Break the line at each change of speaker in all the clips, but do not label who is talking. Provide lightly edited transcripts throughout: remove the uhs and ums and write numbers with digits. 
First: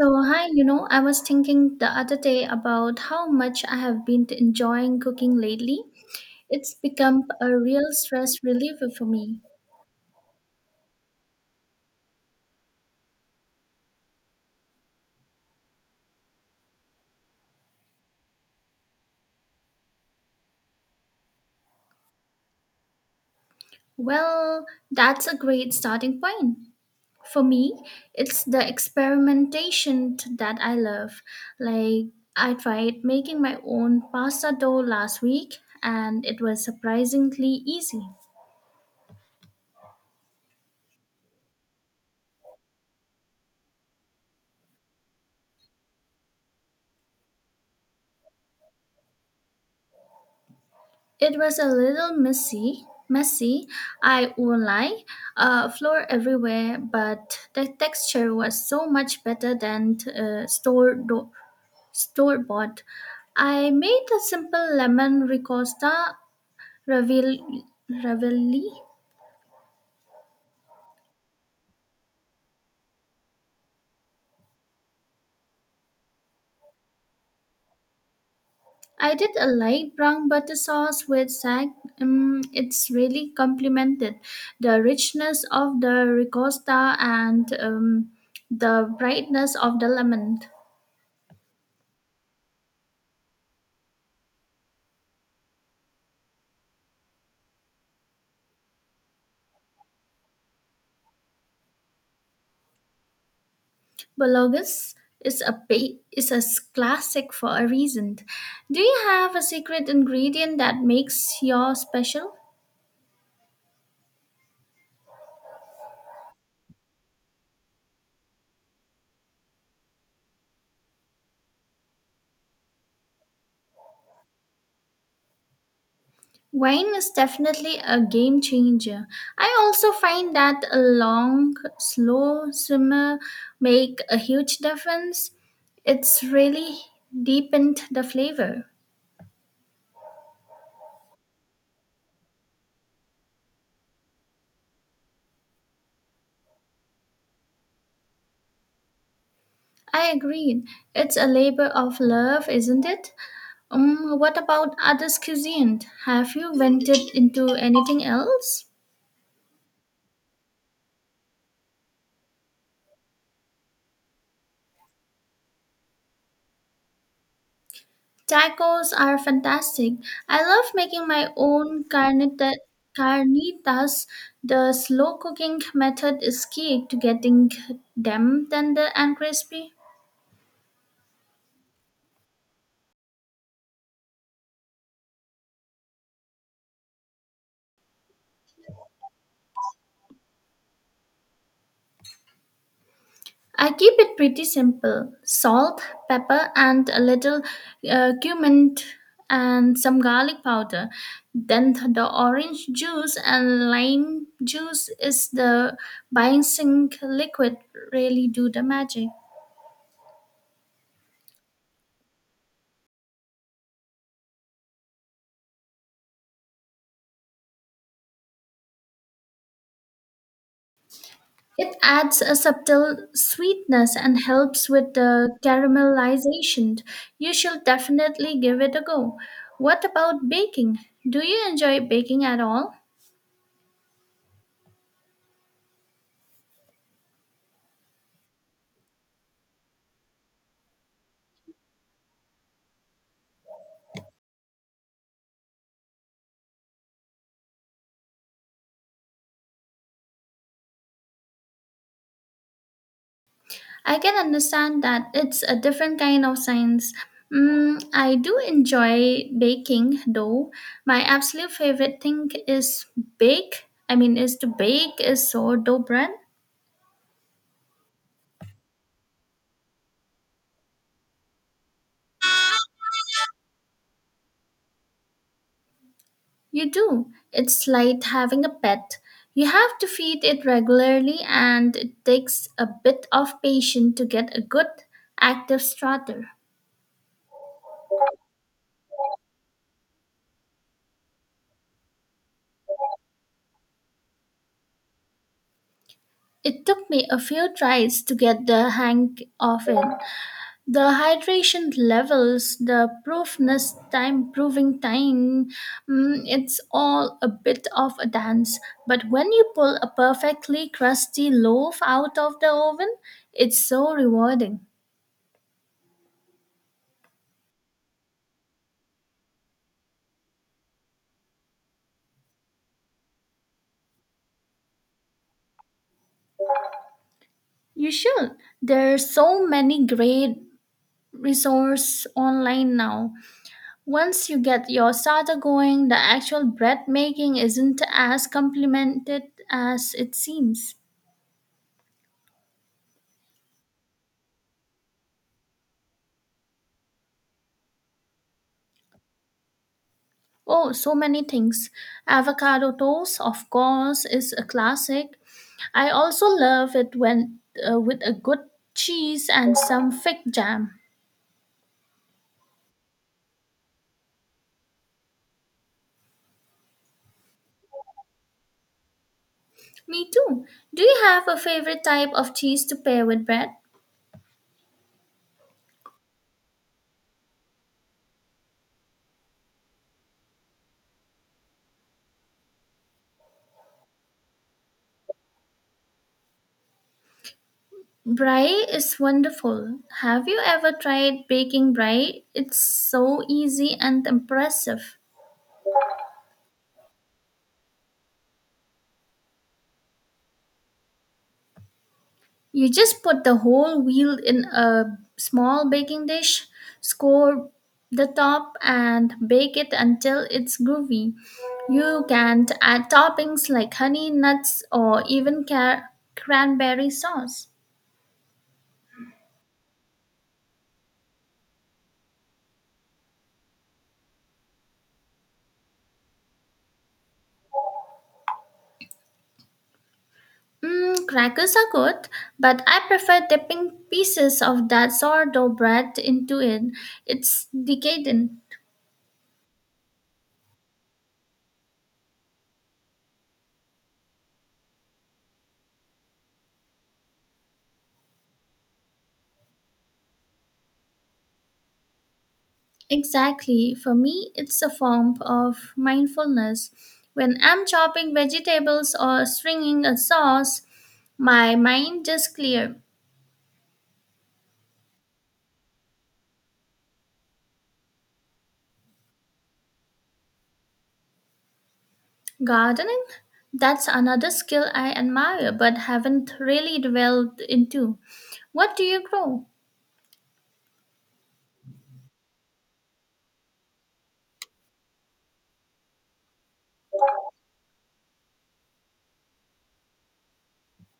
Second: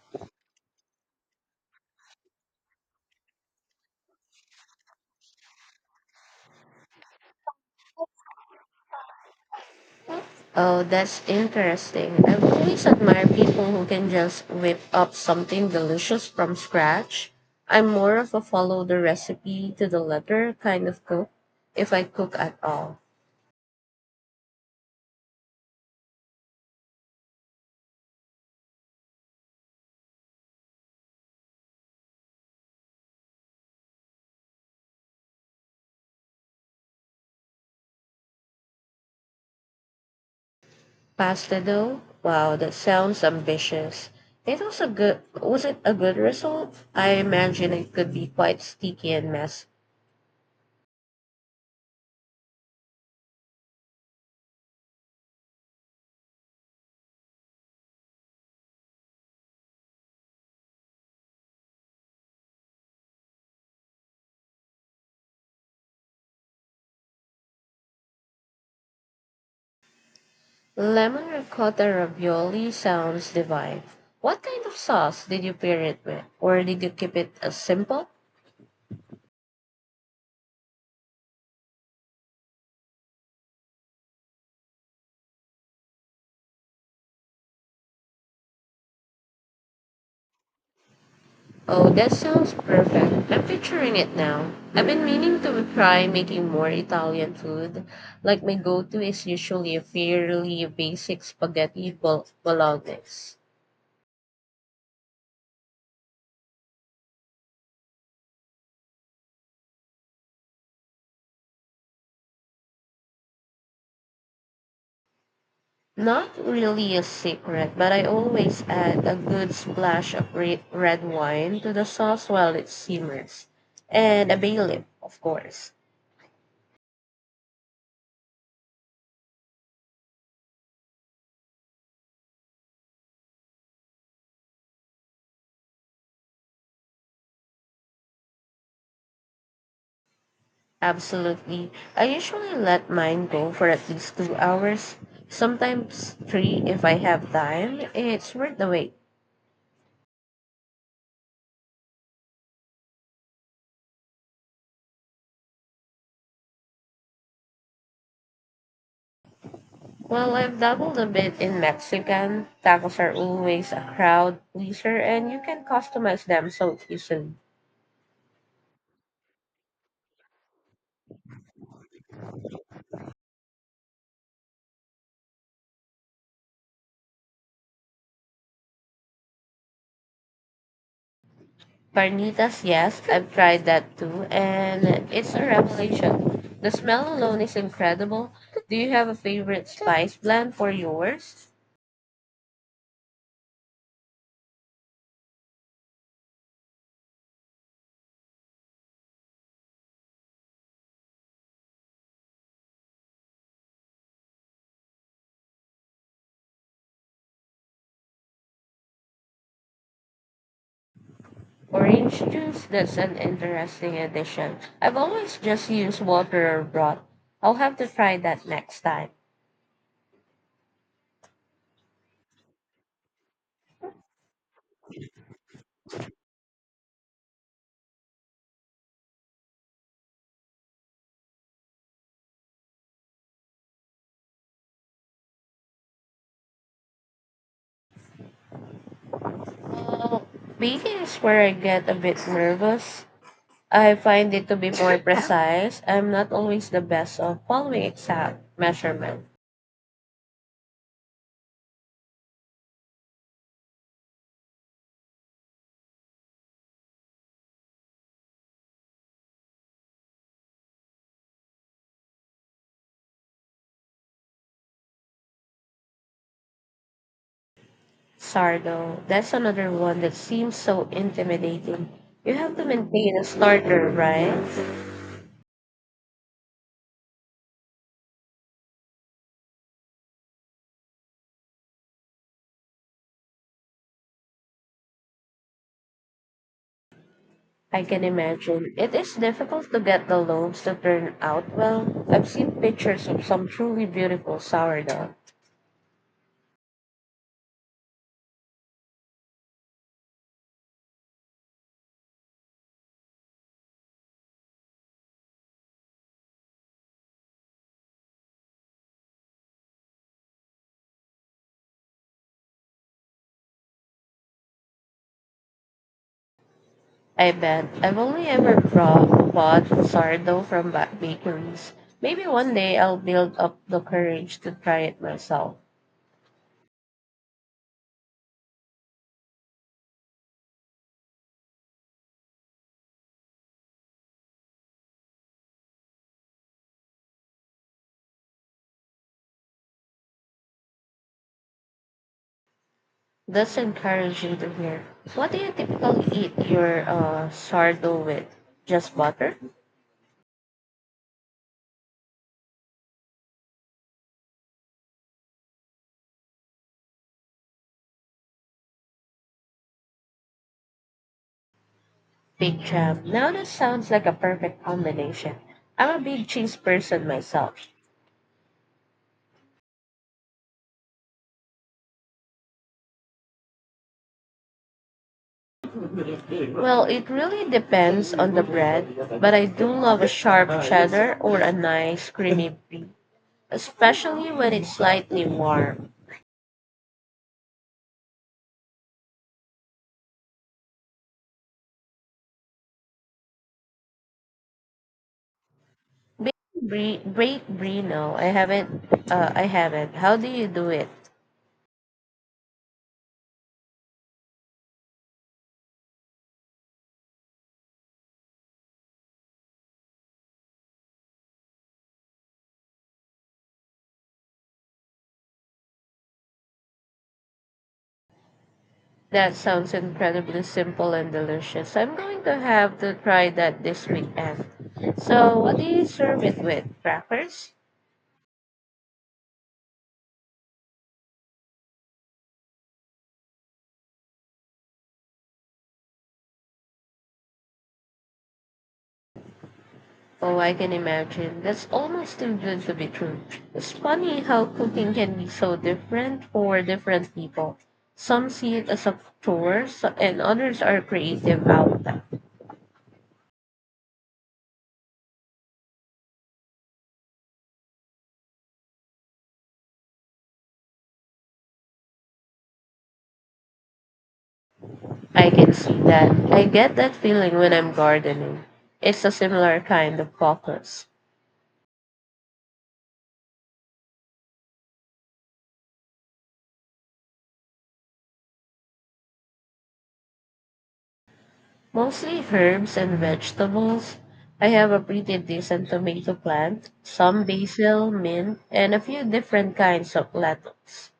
So, hi, you know, I was thinking the other day about how much I have been enjoying cooking lately. It's become a real stress reliever for me.
Oh, that's interesting. I've always admired people who can just whip up something delicious from scratch. I'm more of a follow the recipe to the letter kind of cook, if I cook at all.
Well, that's a great starting point. For me, it's the experimentation that I love. Like, I tried making my own pasta dough last week, and it was surprisingly easy.
Pasta dough? Wow, that sounds ambitious. It was a good was it a good result? I imagine it could be quite sticky and messy.
It was a little messy, I won't lie. Floor everywhere, but the texture was so much better than store bought. I made a simple lemon ricotta ravioli. ravioli.
Lemon ricotta ravioli sounds divine. What kind of sauce did you pair it with? Or did you keep it as simple?
I did a light brown butter sauce with sag. It's really complemented the richness of the ricotta and the brightness of the lemon.
Oh, that sounds perfect. I'm picturing it now. I've been meaning to try making more Italian food. Like my go-to is usually a fairly basic bolognese.
Bologus is a classic for a reason. Do you have a secret ingredient that makes your special?
Not really a secret, but I always add a good splash of red wine to the sauce while it simmers, and a bay leaf, of course.
Wine is definitely a game changer. I also find that a long, slow simmer make a huge difference. It's really deepened the flavor.
Absolutely. I usually let mine go for at least 2 hours, sometimes three if I have time. It's worth the wait.
I agree. It's a labor of love, isn't it? What about others' cuisine? Have you ventured into anything else?
Well, I've dabbled a bit in Mexican. Tacos are always a crowd pleaser, and you can customize them so easily.
Tacos are fantastic. I love making my own carnitas. The slow cooking method is key to getting them tender and crispy.
Carnitas, yes, I've tried that too, and it's a revelation. The smell alone is incredible. Do you have a favorite spice blend for yours?
I keep it pretty simple salt, pepper, and a little cumin and some garlic powder. Then the orange juice and lime juice is the binding liquid, really do the magic.
Orange juice, that's an interesting addition. I've always just used water or broth. I'll have to try that next time.
It adds a subtle sweetness and helps with the caramelization. You should definitely give it a go. What about baking? Do you enjoy baking at all?
Uh, Baking is where I get a bit nervous. I find it to be more precise. I'm not always the best of following exact measurement.
I can understand that it's a different kind of science. I do enjoy baking though. My absolute favorite thing is to bake is sourdough bread.
Sardo, that's another one that seems so intimidating. You have to maintain a starter, right?
You do. It's like having a pet. You have to feed it regularly, and it takes a bit of patience to get a good, active starter.
I can imagine. It is difficult to get the loaves to turn out well. I've seen pictures of some truly beautiful sourdough.
It took me a few tries to get the hang of it. The hydration levels, the proving time, it's all a bit of a dance. But when you pull a perfectly crusty loaf out of the oven, it's so rewarding.
I bet. I've only ever bought sourdough from bakeries. Maybe one day I'll build up the courage to try it myself.
You should. There are so many great resources online now. Once you get your starter going, the actual bread making isn't as complimented as it seems.
That's encouraging to hear. What do you typically eat your sourdough with? Just butter?
Oh, so many things. Avocado toast, of course, is a classic. I also love it when with a good cheese and some fig jam.
Big jam. Now this sounds like a perfect combination. I'm a big cheese person myself.
Me too. Do you have a favorite type of cheese to pair with bread?
Well, it really depends on the bread, but I do love a sharp cheddar or a nice creamy brie, especially when it's slightly warm.
Brie is wonderful. Have you ever tried baking brie? It's so easy and impressive.
Baked brie, no, I haven't. I haven't. How do you do it?
You just put the whole wheel in a small baking dish, score the top, and bake it until it's groovy. You can add toppings like honey, nuts, or even cranberry sauce.
That sounds incredibly simple and delicious. I'm going to have to try that this weekend. So, what do you serve it with? Crackers?
Crackers are good, but I prefer dipping pieces of that sourdough bread into it. It's decadent.
Oh, I can imagine. That's almost too good to be true. It's funny how cooking can be so different for different people. Some see it as a chore, and others are creative outlet.
Exactly. For me, it's a form of mindfulness. When I'm chopping vegetables or stringing a sauce, my mind just clear.
I can see that. I get that feeling when I'm gardening. It's a similar kind of focus.
Gardening? That's another skill I admire but haven't really delved into. What do you grow?
Mostly herbs and vegetables. I have a pretty decent tomato plant, some basil, mint, and a few different kinds of lettuce.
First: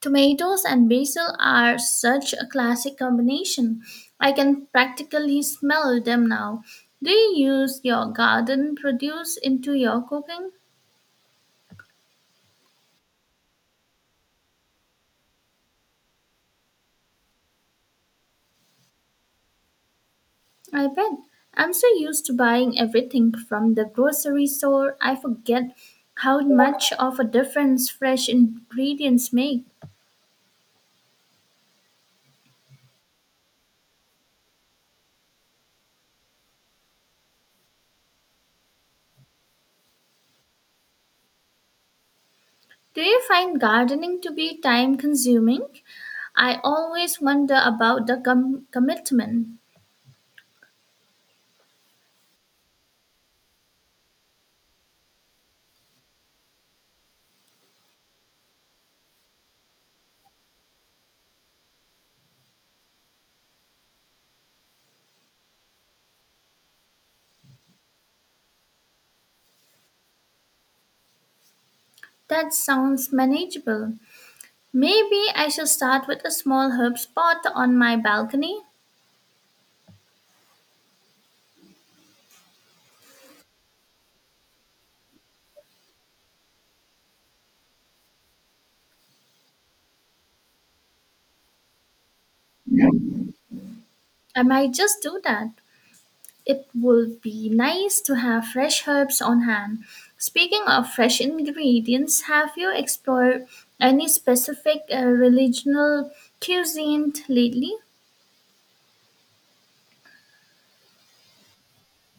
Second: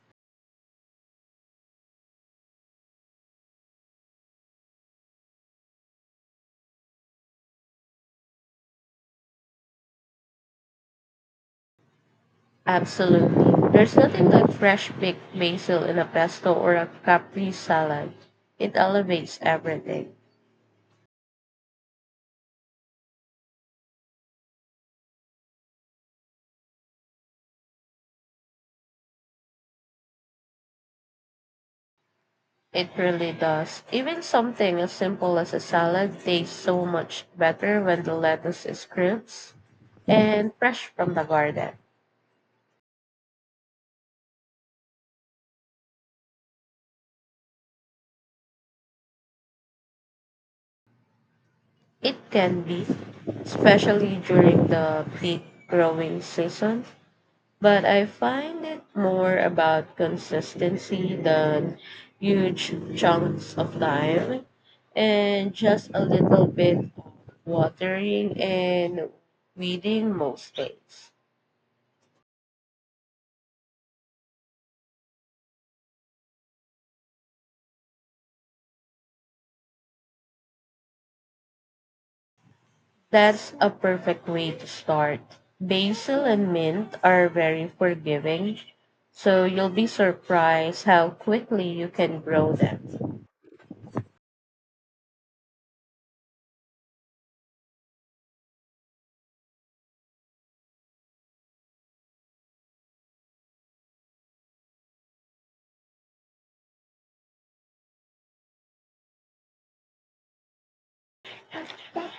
Tomatoes and basil are such a classic combination. I can practically smell them now. Do you use your garden produce into your cooking?
Absolutely. There's nothing like fresh baked basil in a pesto or a capri salad. It elevates everything.
I bet. I'm so used to buying everything from the grocery store, I forget how much of a difference fresh ingredients make.
It really does. Even something as simple as a salad tastes so much better when the lettuce is crisp and fresh from the garden.
Do you find gardening to be time consuming? I always wonder about the commitment.
It can be, especially during the peak growing season. But I find it more about consistency than huge chunks of time and just a little bit of watering and weeding most days.
That sounds manageable. Maybe I should start with a small herb spot on my balcony.
That's a perfect way to start. Basil and mint are very forgiving, so you'll be surprised how quickly you can grow them.
I might just do that. It would be nice to have fresh herbs on hand. Speaking of fresh ingredients, have you explored any specific regional cuisine lately?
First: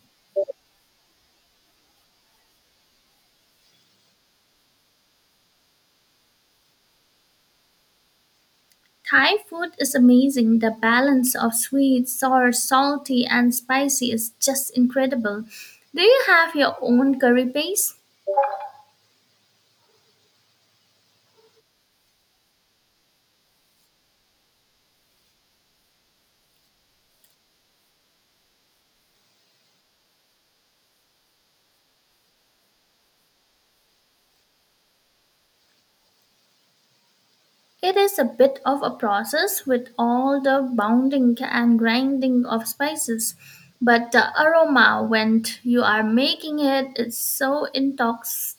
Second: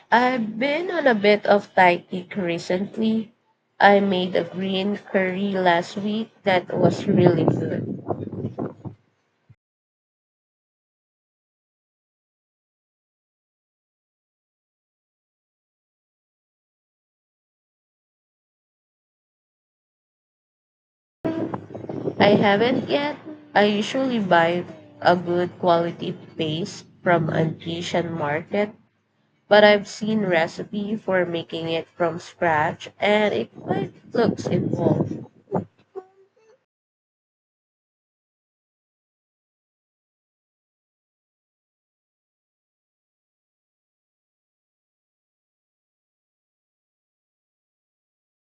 I've been on a bit of tight kick recently. I made a green curry last week that was really good.
Thai food is amazing. The balance of sweet, sour, salty, and spicy is just incredible. Do you have your own curry paste?
I haven't yet. I usually buy a good quality paste from an Asian market, but I've seen recipe for making it from scratch and it quite looks involved.
It is a bit of a process with all the bounding and grinding of spices, but the aroma when you are making it is so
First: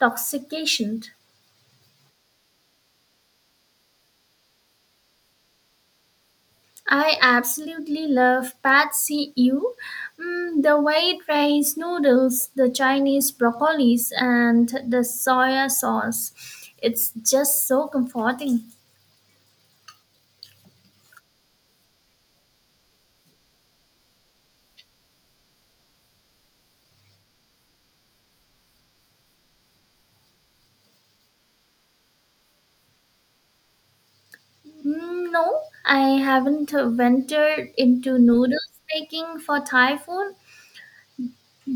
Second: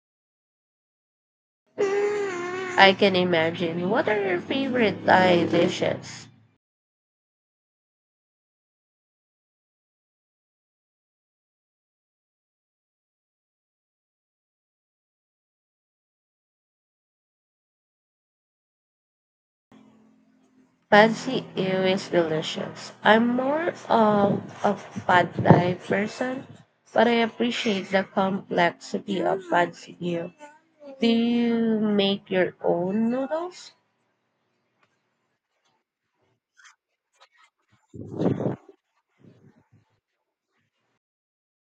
intoxication.
I can imagine. What are your favorite Thai dishes?
I absolutely love pad see ew, the white rice noodles, the Chinese broccolis, and the soya sauce. It's just so comforting.
Fancy ew is delicious. I'm more of a pad thai person, but I appreciate the complexity of fancy ew. Do you make your own noodles?
Mm, no, I haven't ventured into noodles making for Thai food.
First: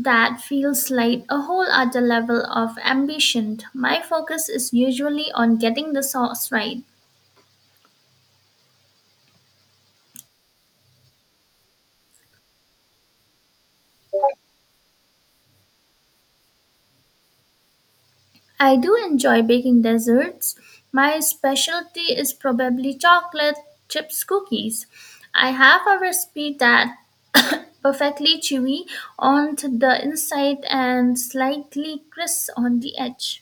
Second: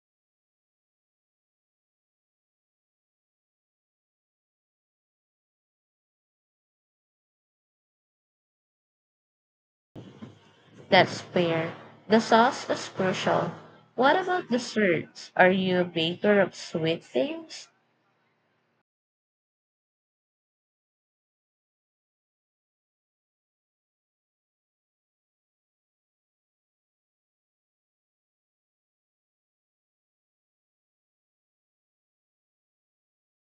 That feels like a whole other level of ambition. My focus is usually on getting the sauce right.
That's fair. The sauce is crucial. What about desserts? Are you a baker of sweet things?
I do enjoy baking desserts. My specialty is probably chocolate chips cookies. I have a recipe that perfectly chewy on the inside and slightly crisp on the edge.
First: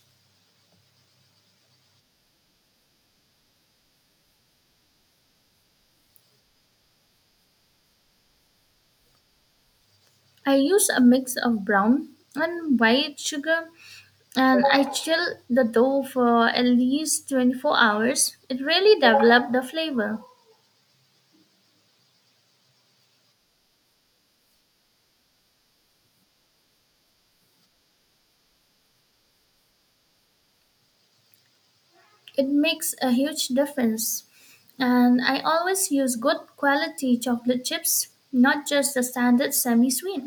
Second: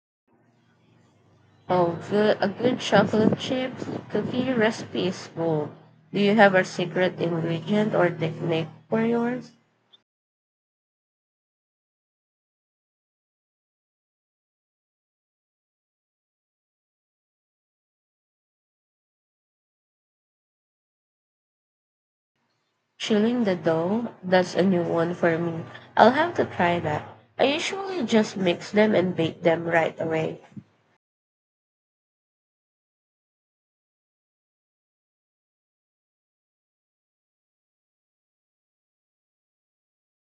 Oh, a good chocolate chip cookie recipe is gold. Do you have a secret ingredient or technique for yours?
I use a mix of brown and white sugar and I chill the dough for at least 24 hours. It really develops the flavor.
Chilling the dough, that's a new one for me. I'll have to try that. I usually just mix them and bake them right away.
It makes a huge difference. And I always use good quality chocolate chips, not just the standard semi sweet.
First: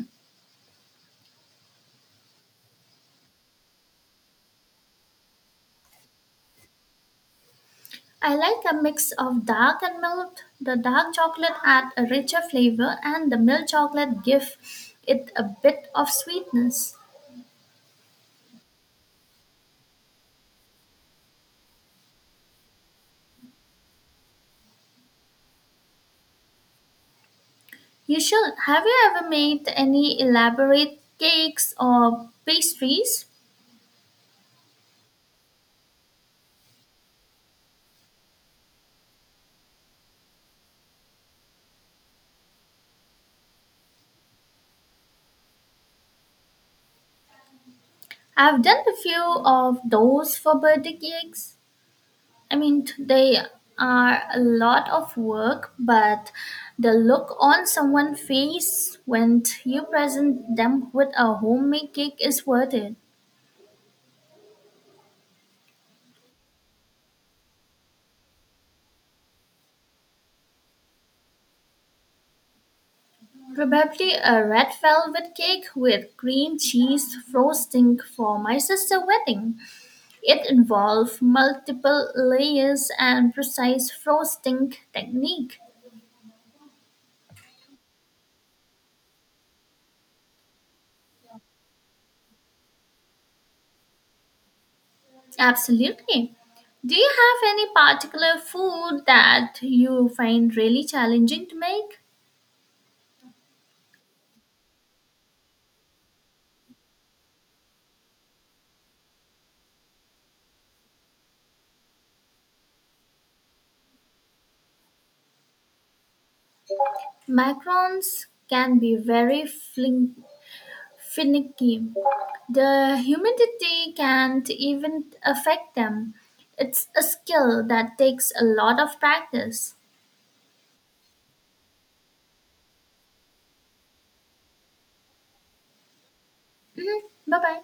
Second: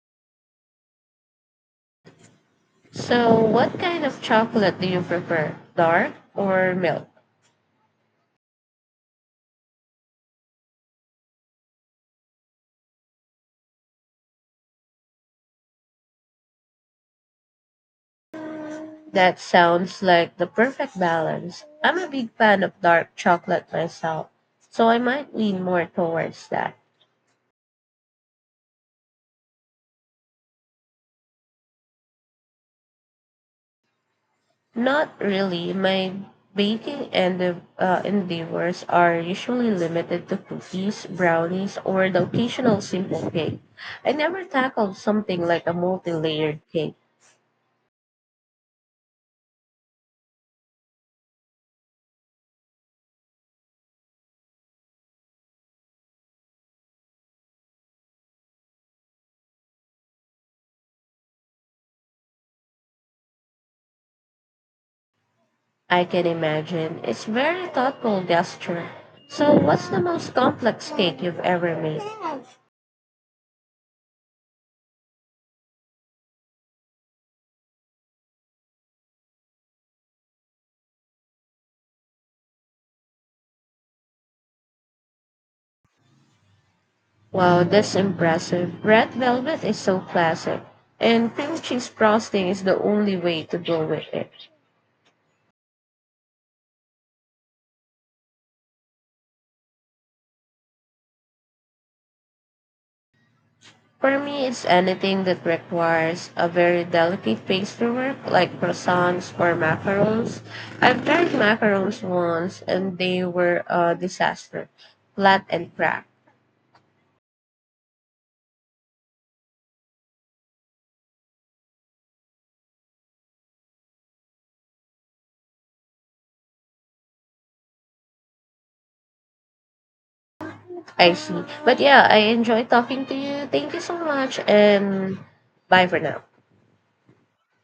So, what kind of chocolate do you prefer? Dark or milk?
I like a mix of dark and milk. The dark chocolate adds a richer flavor, and the milk chocolate gives it a bit of sweetness.
That sounds like the perfect balance. I'm a big fan of dark chocolate myself, so I might lean more towards that.
You should. Have you ever made any elaborate cakes or pastries?
Not really. My endeavors are usually limited to cookies, brownies, or the occasional simple cake. I never tackle something like a multi-layered cake.
I've done a few of those for birthday cakes. I mean, they are a lot of work, but the look on someone's face when you present them with a homemade cake is worth it.
I can imagine. It's very thoughtful gesture. So, what's the most complex cake you've ever made?
Probably a red velvet cake with cream cheese frosting for my sister's wedding. It involved multiple layers and precise frosting technique.
Wow, that's impressive. Red velvet is so classic, and cream cheese frosting is the only way to go with it.
Absolutely. Do you have any particular food that you find really challenging to make?
For me, it's anything that requires a very delicate pastrywork, like croissants or macarons. I've tried macarons once, and they were a disaster, flat and cracked.
Macarons can be very finicky. The humidity can't even affect them. It's a skill that takes a lot of practice.
I see. But yeah, I enjoy talking to you. Thank you so much, and bye for now.
Bye bye.